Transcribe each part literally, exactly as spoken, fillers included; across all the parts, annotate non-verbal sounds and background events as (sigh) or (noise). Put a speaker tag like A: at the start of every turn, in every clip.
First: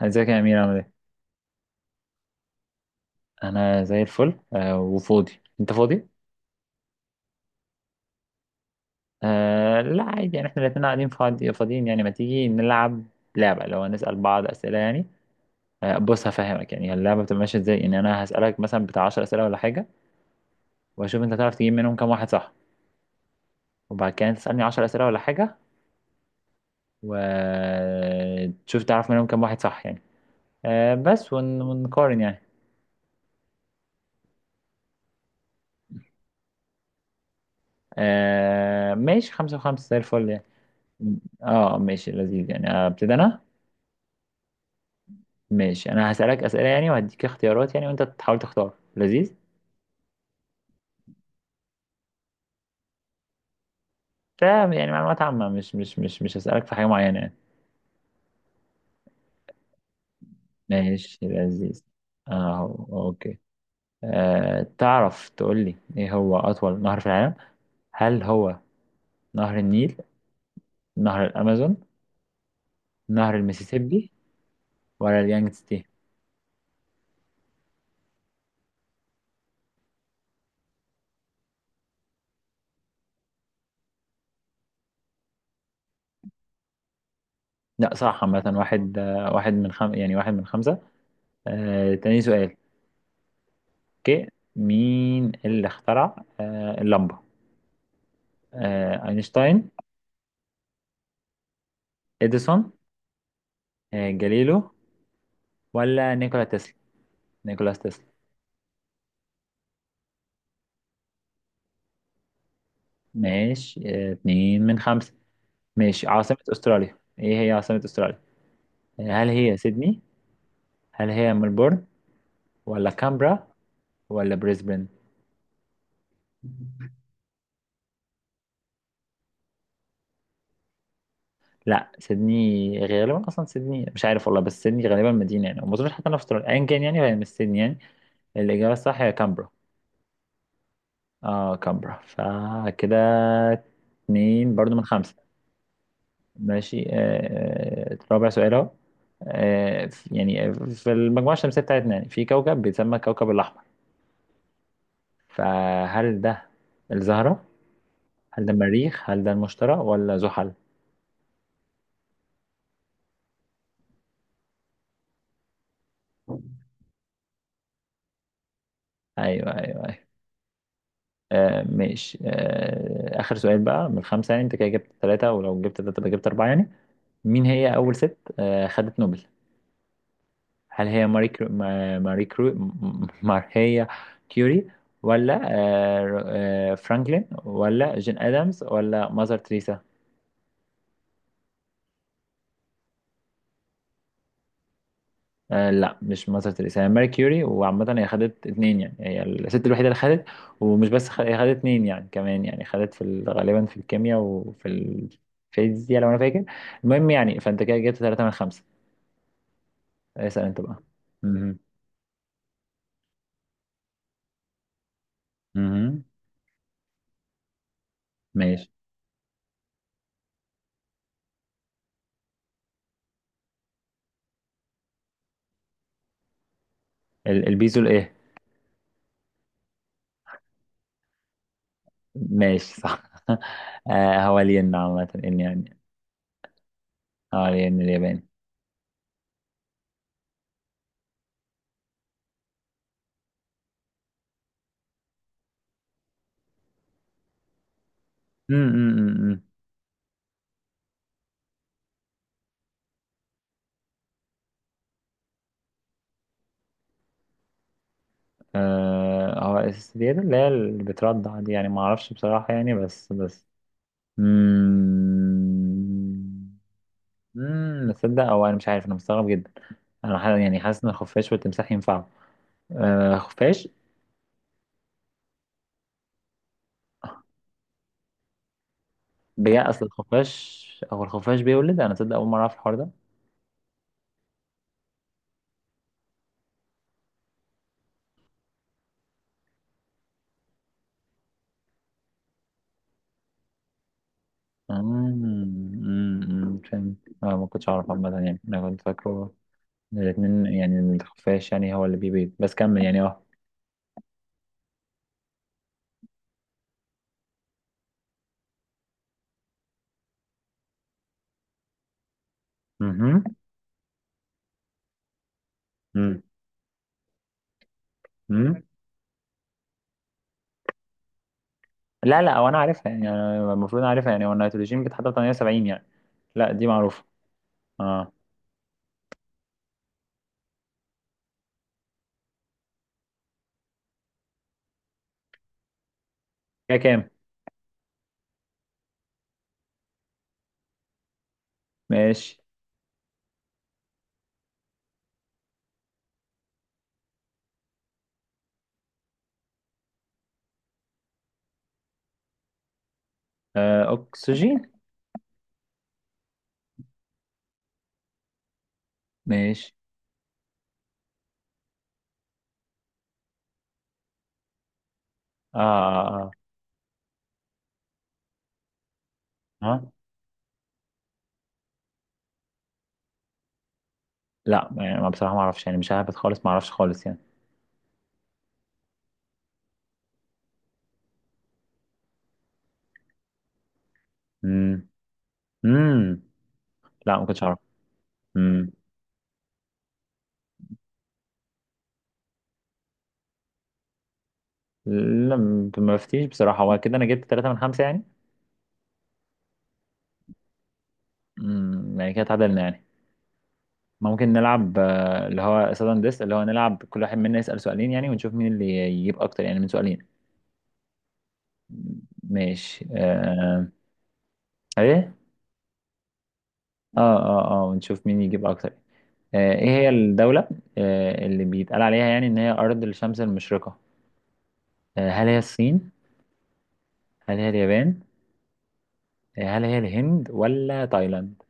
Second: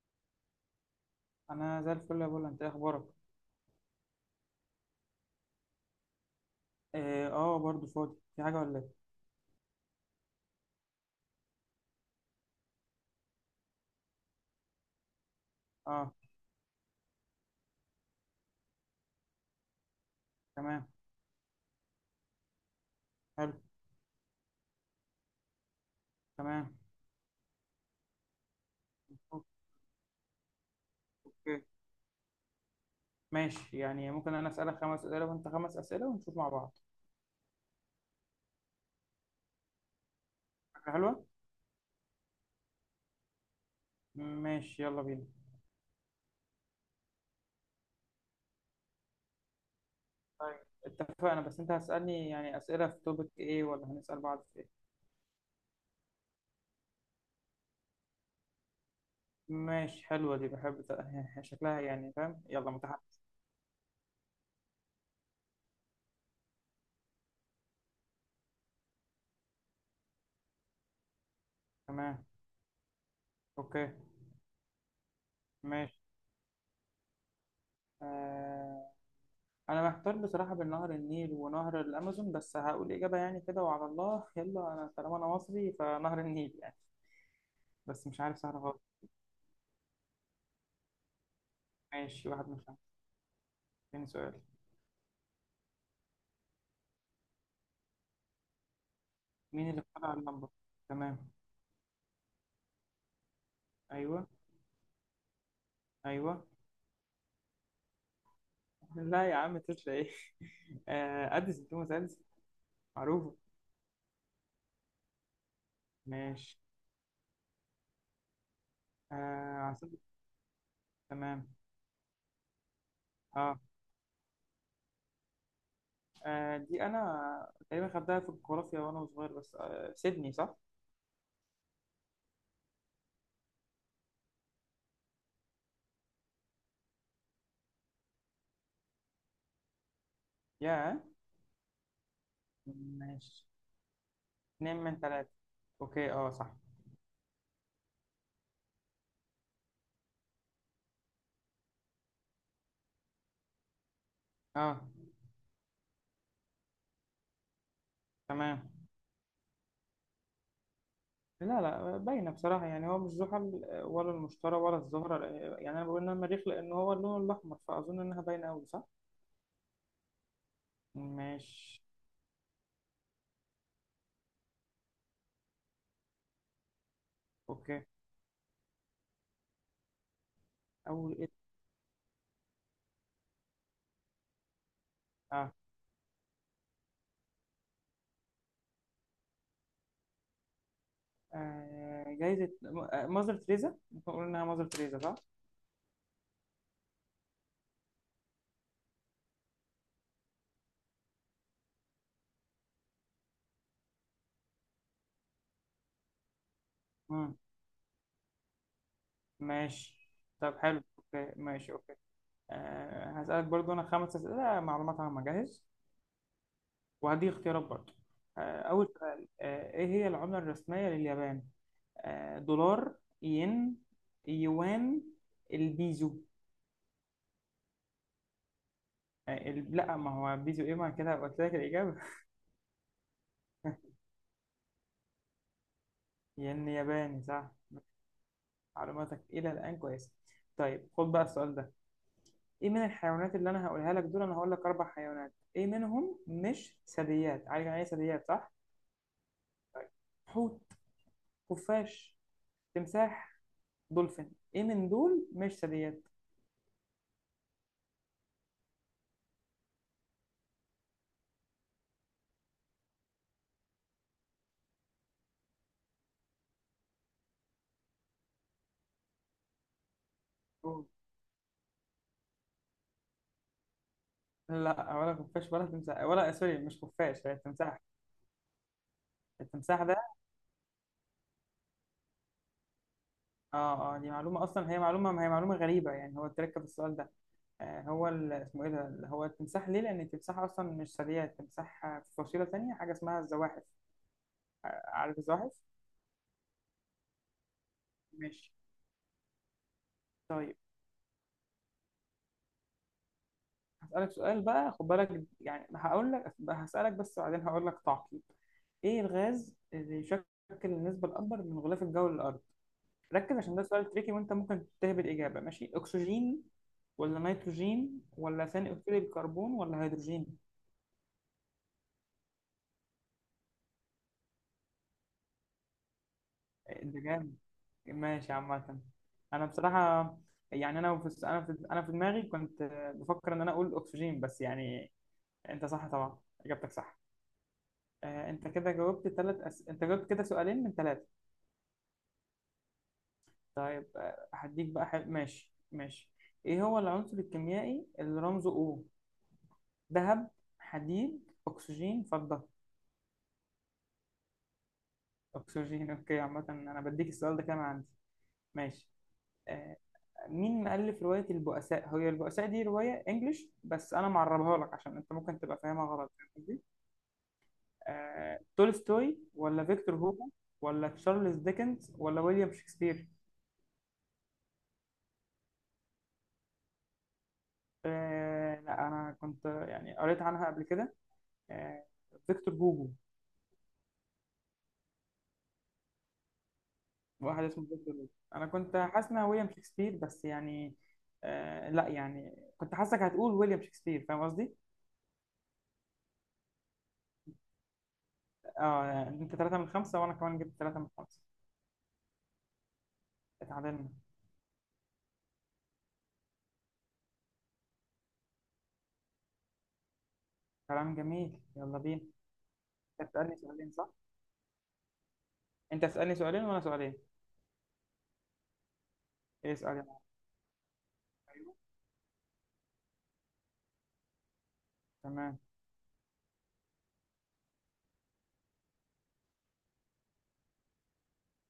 A: ازيك يا امير، عامل ايه؟
B: انا زي الفل يا بولا، انت إيه اخبارك؟
A: انا زي الفل، آه وفاضي. انت فاضي؟
B: اه. آه، برضو فاضي، في حاجه ولا ايه؟
A: آه لا، عادي يعني، احنا الاتنين قاعدين فاضي فاضيين يعني. ما تيجي نلعب لعبه لو هنسال بعض اسئله يعني؟ آه
B: اه.
A: بص، هفهمك يعني اللعبه بتبقى ماشيه ازاي. يعني انا هسالك مثلا بتاع عشر اسئله ولا حاجه،
B: تمام.
A: واشوف انت تعرف تجيب منهم كام واحد صح.
B: حلو.
A: وبعد كده أنت تسالني عشر اسئله ولا حاجه،
B: تمام.
A: وتشوف تعرف منهم كام واحد صح يعني. آه بس
B: اوكي.
A: ون- ونقارن يعني.
B: ماشي، يعني ممكن انا اسالك خمس اسئله وانت خمس اسئله ونشوف مع بعض.
A: آه ماشي، خمسة وخمسة، زي الفل يعني.
B: فكره حلوه.
A: اه ماشي، لذيذ يعني. ابتدي انا.
B: ماشي، يلا بينا.
A: ماشي، انا هسألك أسئلة يعني، وهديك اختيارات يعني، وانت تحاول تختار. لذيذ.
B: طيب. اتفقنا، بس انت هتسالني يعني اسئله في توبك ايه، ولا هنسال بعض في ايه؟
A: فاهم، يعني معلومات عامة، مش مش مش مش هسألك في حاجة معينة يعني.
B: ماشي، حلوه دي بحب ت-
A: ماشي،
B: (laughs) شكلها،
A: لذيذ.
B: يعني فاهم؟ يلا
A: اه
B: متحمس.
A: اوكي. أه تعرف تقول لي ايه هو اطول نهر في العالم؟ هل هو نهر النيل، نهر الامازون،
B: تمام.
A: نهر
B: اوكي.
A: المسيسيبي، ولا اليانجستي؟
B: ماشي. آه انا محتار بصراحه بين نهر النيل ونهر الامازون، بس هقول اجابه يعني كده وعلى الله. يلا، انا طالما انا مصري فنهر النيل يعني.
A: لا،
B: بس
A: صح.
B: مش عارف،
A: عامة،
B: سهل خالص.
A: واحد، آه، واحد من خم... يعني واحد من خمسة. أه تاني
B: ماشي، واحد من
A: سؤال.
B: خمسة تاني
A: اوكي.
B: سؤال.
A: مين اللي اخترع أه اللمبة؟ أه
B: مين
A: اينشتاين،
B: اللي اخترع اللمبه؟ تمام.
A: اديسون، آه،
B: ايوه.
A: جاليلو، ولا نيكولا
B: ايوه.
A: تسلا؟ نيكولاس تسلا.
B: (laughs) لا يا عم، تسلا ايه؟ (laughs) آه، اديسون، توماس اديسون. معروفه.
A: ماشي، آه، اتنين من خمسة. ماشي. عاصمة
B: ماشي.
A: أستراليا، ايه هي عاصمة أستراليا؟ آه، هل هي
B: آه عاصمة.
A: سيدني، هل هي
B: تمام.
A: ملبورن، ولا كامبرا،
B: اه.
A: ولا بريسبن؟
B: آه، دي انا تقريبا خدتها في الجغرافيا وانا صغير، بس آه سيدني صح.
A: لا، سيدني غالبا، اصلا سيدني مش عارف والله، بس سيدني غالبا مدينه يعني، وما اظنش حتى انا في استراليا ايا كان يعني، فهي مش سيدني يعني. الاجابه الصح هي كامبرا.
B: يا.
A: اه كامبرا، فكده
B: ماشي.
A: اتنين برضو
B: اتنين
A: من
B: من
A: خمسه.
B: تلاتة اوكي، اه صح.
A: ماشي. آه، آه، رابع سؤال اهو. آه، ف- يعني في المجموعة الشمسية بتاعتنا يعني، في كوكب بيتسمى الكوكب الأحمر.
B: اه.
A: فهل ده الزهرة، هل ده
B: تمام.
A: المريخ، هل ده المشتري، ولا زحل؟
B: لا، لا، باينه بصراحه، يعني هو مش زحل ولا المشتري ولا الزهره، يعني انا بقول انها مريخ لان هو اللون الاحمر، فاظن انها باينه قوي صح.
A: أيوه أيوه أيوه. آه
B: ماشي.
A: ماشي. آه آخر سؤال بقى من خمسة يعني، أنت كده جبت ثلاثة، ولو جبت ثلاثة يبقى جبت أربعة يعني. مين هي
B: اوكي.
A: أول ست آه خدت نوبل؟ هل هي
B: اول
A: ماري
B: ايه؟
A: كرو... ما- ماري كرو... م- ماريا كيوري، ولا
B: اه،
A: آه، ر- آه، فرانكلين، ولا جين ادمز، ولا ماذر تريسا؟
B: آه. جايزه م- آه، ماذر تريزا، ممكن نقول انها ماذر تريزا صح.
A: آه، لا، مش ماذر تريسا، هي ماري كيوري. وعامة هي خدت اتنين يعني، هي الست الوحيدة اللي خدت. ومش بس خ... هي خدت اتنين يعني، كمان يعني خدت في ال... غالبا في الكيمياء وفي الفيزياء لو انا فاكر. المهم
B: مم.
A: يعني، فانت كده جبت ثلاثة من خمسة.
B: ماشي.
A: اسأل
B: طب
A: انت
B: حلو.
A: بقى.
B: اوكي،
A: مهم.
B: ماشي. اوكي. آه. هسألك برضو انا خمس اسئله معلومات عامه، جاهز؟
A: مهم.
B: وهدي اختيارات برضو. آه.
A: ماشي.
B: اول سؤال. آه. ايه هي العمله الرسميه لليابان؟ آه، دولار. ين. يوان. البيزو.
A: ال- البيزو الايه؟
B: آه، ال- لا، ما هو بيزو ايه، ما كده قلت لك الإجابة.
A: ماشي، صح. (laughs)
B: (laughs)
A: آه هو الين عامة ان يعني.
B: ين ياباني صح؟
A: اه الين الياباني.
B: معلوماتك إلى الآن كويسة. طيب، خد بقى السؤال ده. ايه من الحيوانات اللي انا هقولها لك دول، انا هقول لك اربع حيوانات، ايه منهم مش ثدييات؟ عارف يعني ايه ثدييات صح؟
A: أم، أم، أم، أم.
B: حوت. خفاش. تمساح. دولفين. ايه من دول مش ثدييات؟
A: آه هو السيدة اللي هي اللي بتردع دي يعني، ما اعرفش بصراحة يعني، بس بس. امم امم تصدق، او انا مش عارف، انا مستغرب جدا. انا ح- يعني حاسس ان الخفاش والتمساح ينفعوا. آه خفاش.
B: لا، ولا خفاش ولا تمساح، ولا سوري، مش خفاش، هي التمساح.
A: بجد،
B: التمساح
A: اصل
B: ده.
A: الخفاش، هو الخفاش بيولد؟ انا تصدق اول مرة اعرف الحوار ده.
B: اه، اه، دي معلومة أصلا، هي معلومة، ما هي معلومة غريبة يعني، هو تركب السؤال ده. آه هو ال- اسمه إيه ده اللي هو التمساح ليه؟ لأن التمساح أصلا مش سريع، التمساح آه، في فصيلة تانية، حاجة اسمها الزواحف. آه، عارف
A: امم
B: الزواحف؟
A: أمم، أمم، فهمت. آه ما كنتش اعرف عامة يعني،
B: ماشي.
A: انا كنت فاكره الاتنين
B: طيب.
A: يعني، الخفاش يعني هو اللي بيبيض، بس كمل يعني اه.
B: هسألك سؤال بقى، خد بالك، يعني هقول لك هسألك بس، وبعدين هقول لك تعقيب. إيه الغاز اللي يشكل النسبة الأكبر من غلاف الجو للأرض؟
A: مهم.
B: ركز عشان ده سؤال تريكي، وأنت ممكن تهبد إجابة. ماشي،
A: مم.
B: أكسجين ولا نيتروجين ولا
A: مم.
B: ثاني أكسيد الكربون ولا هيدروجين؟
A: لا لا، هو انا عارفها يعني، أنا المفروض عارفها يعني. هو النيتروجين بيتحط في تمانية وسبعين يعني. لا دي
B: ده
A: معروفة.
B: جامد.
A: اه
B: ماشي عامة. أنا بصراحة، يعني أنا في أنا في أنا في دماغي كنت بفكر إن أنا أقول أكسجين، بس يعني أنت صح طبعا، إجابتك
A: كده
B: صح.
A: كام؟
B: آه، أنت كده جاوبت ثلاث أس... أنت جاوبت كده سؤالين من ثلاثة.
A: ماشي.
B: طيب. آه، هديك بقى حل... ماشي، ماشي. إيه هو العنصر الكيميائي اللي رمزه O؟ ذهب. حديد، أكسجين، فضة.
A: آه اكسجين.
B: أكسجين. أوكي، عامة أنا بديك السؤال ده كمان عندي. ماشي.
A: ماشي.
B: آه، مين مؤلف رواية البؤساء؟ هي البؤساء دي رواية انجلش، بس انا معربها لك عشان انت ممكن
A: اه
B: تبقى فاهمها غلط، فاهم
A: اه
B: قصدي؟ آه، تولستوي ولا
A: اه. آه.
B: فيكتور هوجو ولا تشارلز ديكنز ولا ويليام شكسبير؟
A: لا يعني، ما بصراحة ما اعرفش يعني، مش عارف خالص، ما اعرفش خالص يعني.
B: آه، لا، انا كنت يعني قريت عنها قبل كده. آه، فيكتور هوجو.
A: امم. امم. لا، ما كنتش
B: واحد
A: اعرف.
B: اسمه فيكتور هوجو. انا
A: امم.
B: كنت حاسس انها ويليام شكسبير، بس يعني آه، لا يعني كنت حاسسك هتقول ويليام شكسبير، فاهم قصدي؟
A: لا، ما فتيش بصراحة. هو كده انا جبت ثلاثة من خمسة يعني.
B: اه، انت ثلاثة من خمسة وانا كمان جبت ثلاثة من خمسة.
A: امم يعني كده اتعادلنا يعني.
B: اتعادلنا.
A: ممكن نلعب، آه، اللي هو سادن ديس، اللي هو نلعب كل واحد منا يسأل سؤالين يعني، ونشوف مين اللي يجيب اكتر يعني من سؤالين.
B: كلام جميل، يلا بينا.
A: ماشي.
B: انت تسألني
A: آه...
B: سؤالين صح؟
A: ايه.
B: انت تسألني سؤالين وانا سؤالين.
A: اه اه اه، ونشوف مين يجيب اكتر. آه...
B: ايه،
A: ايه
B: اسأل يا
A: هي
B: معلم.
A: الدولة آه... اللي
B: ايوه.
A: بيتقال عليها يعني ان هي ارض الشمس المشرقة؟ آه... هل هي
B: تمام.
A: الصين، هل هي اليابان، آه... هل هي الهند، ولا تايلاند؟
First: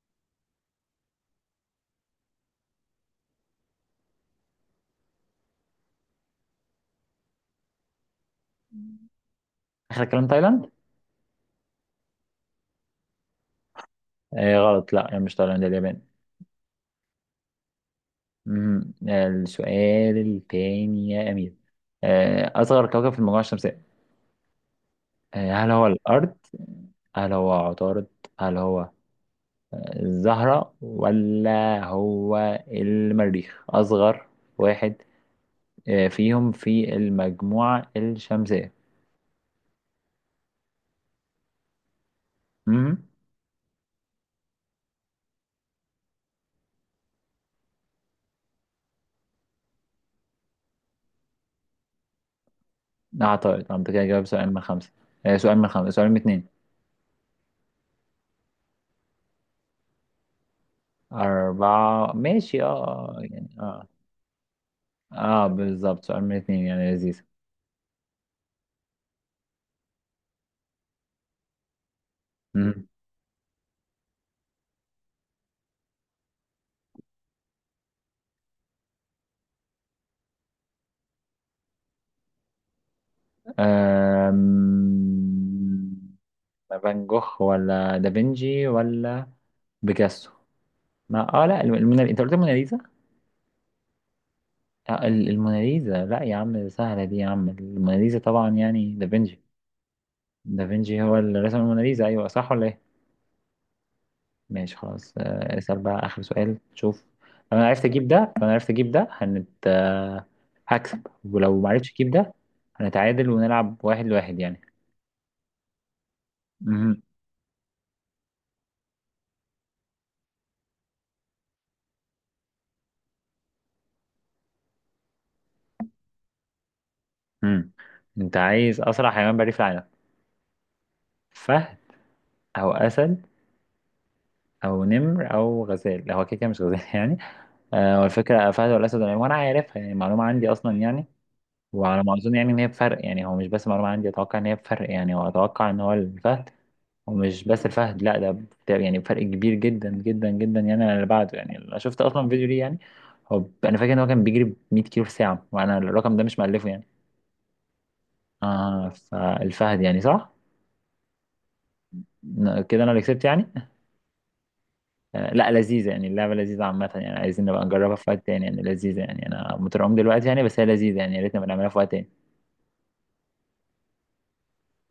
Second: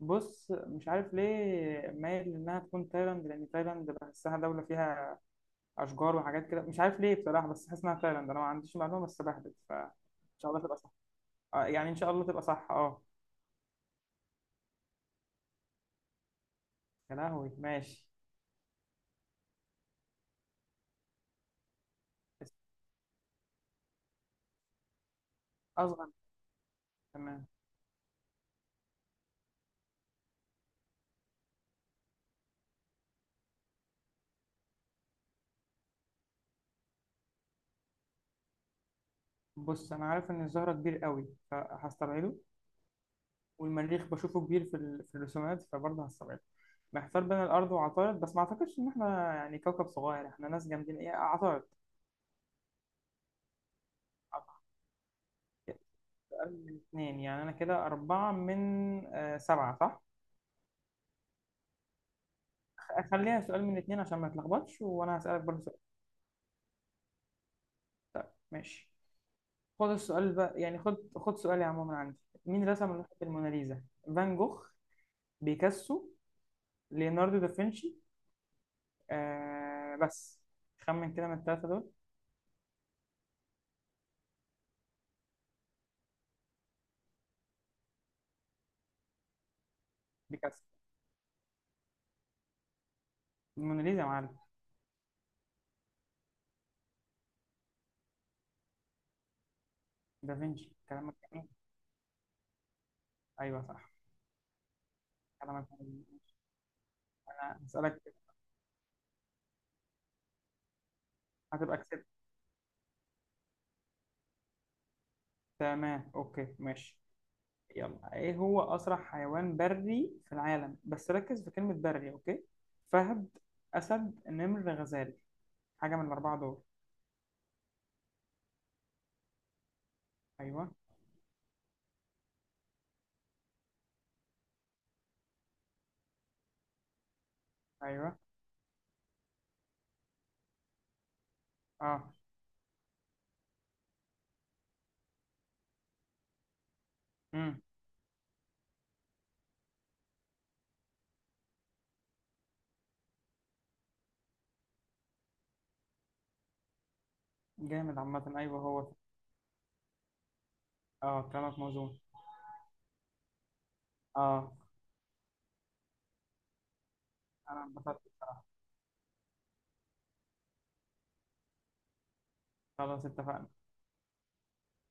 B: بص، مش عارف ليه مايل انها تكون تايلاند، لان تايلاند بحسها دولة فيها اشجار وحاجات كده، مش عارف ليه بصراحة، بس حاسس انها تايلاند، انا ما عنديش معلومة، بس بهبت، ف ان
A: اخر كلام
B: شاء الله
A: تايلاند.
B: تبقى صح. آه يعني ان شاء الله تبقى صح، اه.
A: آه... غلط، لا يعني مش تايلاند، اليابان.
B: يا لهوي، ماشي.
A: مم. آه... السؤال التاني يا امير. آه... اصغر كوكب في المجموعة الشمسية، آه، هل هو
B: اصغر.
A: الأرض، هل
B: تمام.
A: هو عطارد، هل هو الزهرة، ولا هو المريخ؟ أصغر واحد آه، فيهم في المجموعة الشمسية.
B: بص، انا عارف ان الزهرة كبير قوي فهستبعده.
A: مهم.
B: والمريخ بشوفه كبير في, ال... في الرسومات، فبرضه هستبعده. محتار بين الأرض وعطارد، بس ما أعتقدش إن إحنا يعني كوكب صغير، إحنا ناس جامدين. إيه عطارد.
A: أعتقد أنا كده جاوب سؤال من
B: أعتقد.
A: خمسة. آه، سؤال من خمسة، سؤال من اتنين.
B: أقل من اتنين، يعني أنا كده أربعة من آه سبعة صح؟
A: أربعة، ماشي اه. آه،
B: خليها
A: يعني
B: سؤال من
A: اه.
B: اتنين عشان ما نتلخبطش، وأنا هسألك
A: اه
B: برضه سؤال.
A: بالظبط، سؤال من اتنين يعني، لذيذ.
B: ماشي. خد السؤال بقى، يعني خد خد سؤالي عموما عندي. مين
A: مهم.
B: رسم لوحة الموناليزا؟ فان جوخ. بيكاسو. ليوناردو دافنشي. آه بس خمن كده من التلاتة دول.
A: آم، فان جوخ، ولا دافنشي، ولا بيكاسو؟
B: بيكاسو.
A: ما اه لا، الم- المونا- انت قلت الموناليزا؟
B: الموناليزا يا معلم.
A: آه، ال- الموناليزا؟ لا يا عم، سهلة دي يا عم. الموناليزا طبعا يعني دافنشي.
B: دافنشي
A: دافنشي
B: كلامك.
A: هو اللي رسم الموناليزا، ايوه صح ولا ايه؟
B: ايوه صح.
A: ماشي، خلاص. آه،
B: كلامك
A: اسأل بقى اخر
B: مظبوط.
A: سؤال، شوف. لو
B: انا
A: انا عرفت
B: هسألك.
A: اجيب ده لو انا عرفت اجيب ده هنت. آه، هكسب، ولو ما
B: هتبقى
A: عرفتش
B: كسبت.
A: اجيب ده هنتعادل، ونلعب واحد لواحد يعني.
B: تمام. اوكي. ماشي.
A: مهم.
B: يلا، ايه هو اسرع حيوان بري في العالم؟ بس ركز في كلمة بري، اوكي. فهد. اسد، نمر، غزال. حاجة من الاربعة دول.
A: مم. انت عايز اسرع حيوان بري في العالم؟
B: ايوه.
A: فهد، او اسد، او نمر، او غزال. هو كده كده مش غزال (laughs) يعني. آه،
B: ايوه.
A: والفكرة فهد والأسد والعنب، وأنا عارفها يعني معلومة عندي أصلا يعني. وعلى ما
B: اه.
A: أظن يعني إن هي بفرق يعني، هو مش بس معلومة عندي، أتوقع إن هي بفرق يعني، وأتوقع إن هو الفهد. ومش
B: امم.
A: بس الفهد لأ، ده بت- يعني بفرق كبير جدا جدا جدا يعني عن اللي بعده يعني، أنا شفت أصلا فيديو ليه يعني. هو ب- أنا فاكر إن هو كان بيجري ب مئة كيلو في الساعة، وأنا الرقم ده مش مألفه يعني.
B: جامد عامة، ايوه هو
A: آه
B: ده.
A: فالفهد يعني، صح؟
B: اه، كلامك موزون.
A: ن- كده أنا اللي كسبت يعني.
B: اه.
A: آه لأ لذيذة يعني اللعبة، لذيذة عامة يعني، عايزين
B: انا
A: نبقى نجربها
B: انبسطت
A: في وقت تاني
B: بصراحة.
A: يعني، لذيذة يعني أنا مترعوب دلوقتي يعني، بس هي لذيذة يعني، يا ريت نبقى نعملها في وقت تاني.
B: خلاص، اتفقنا.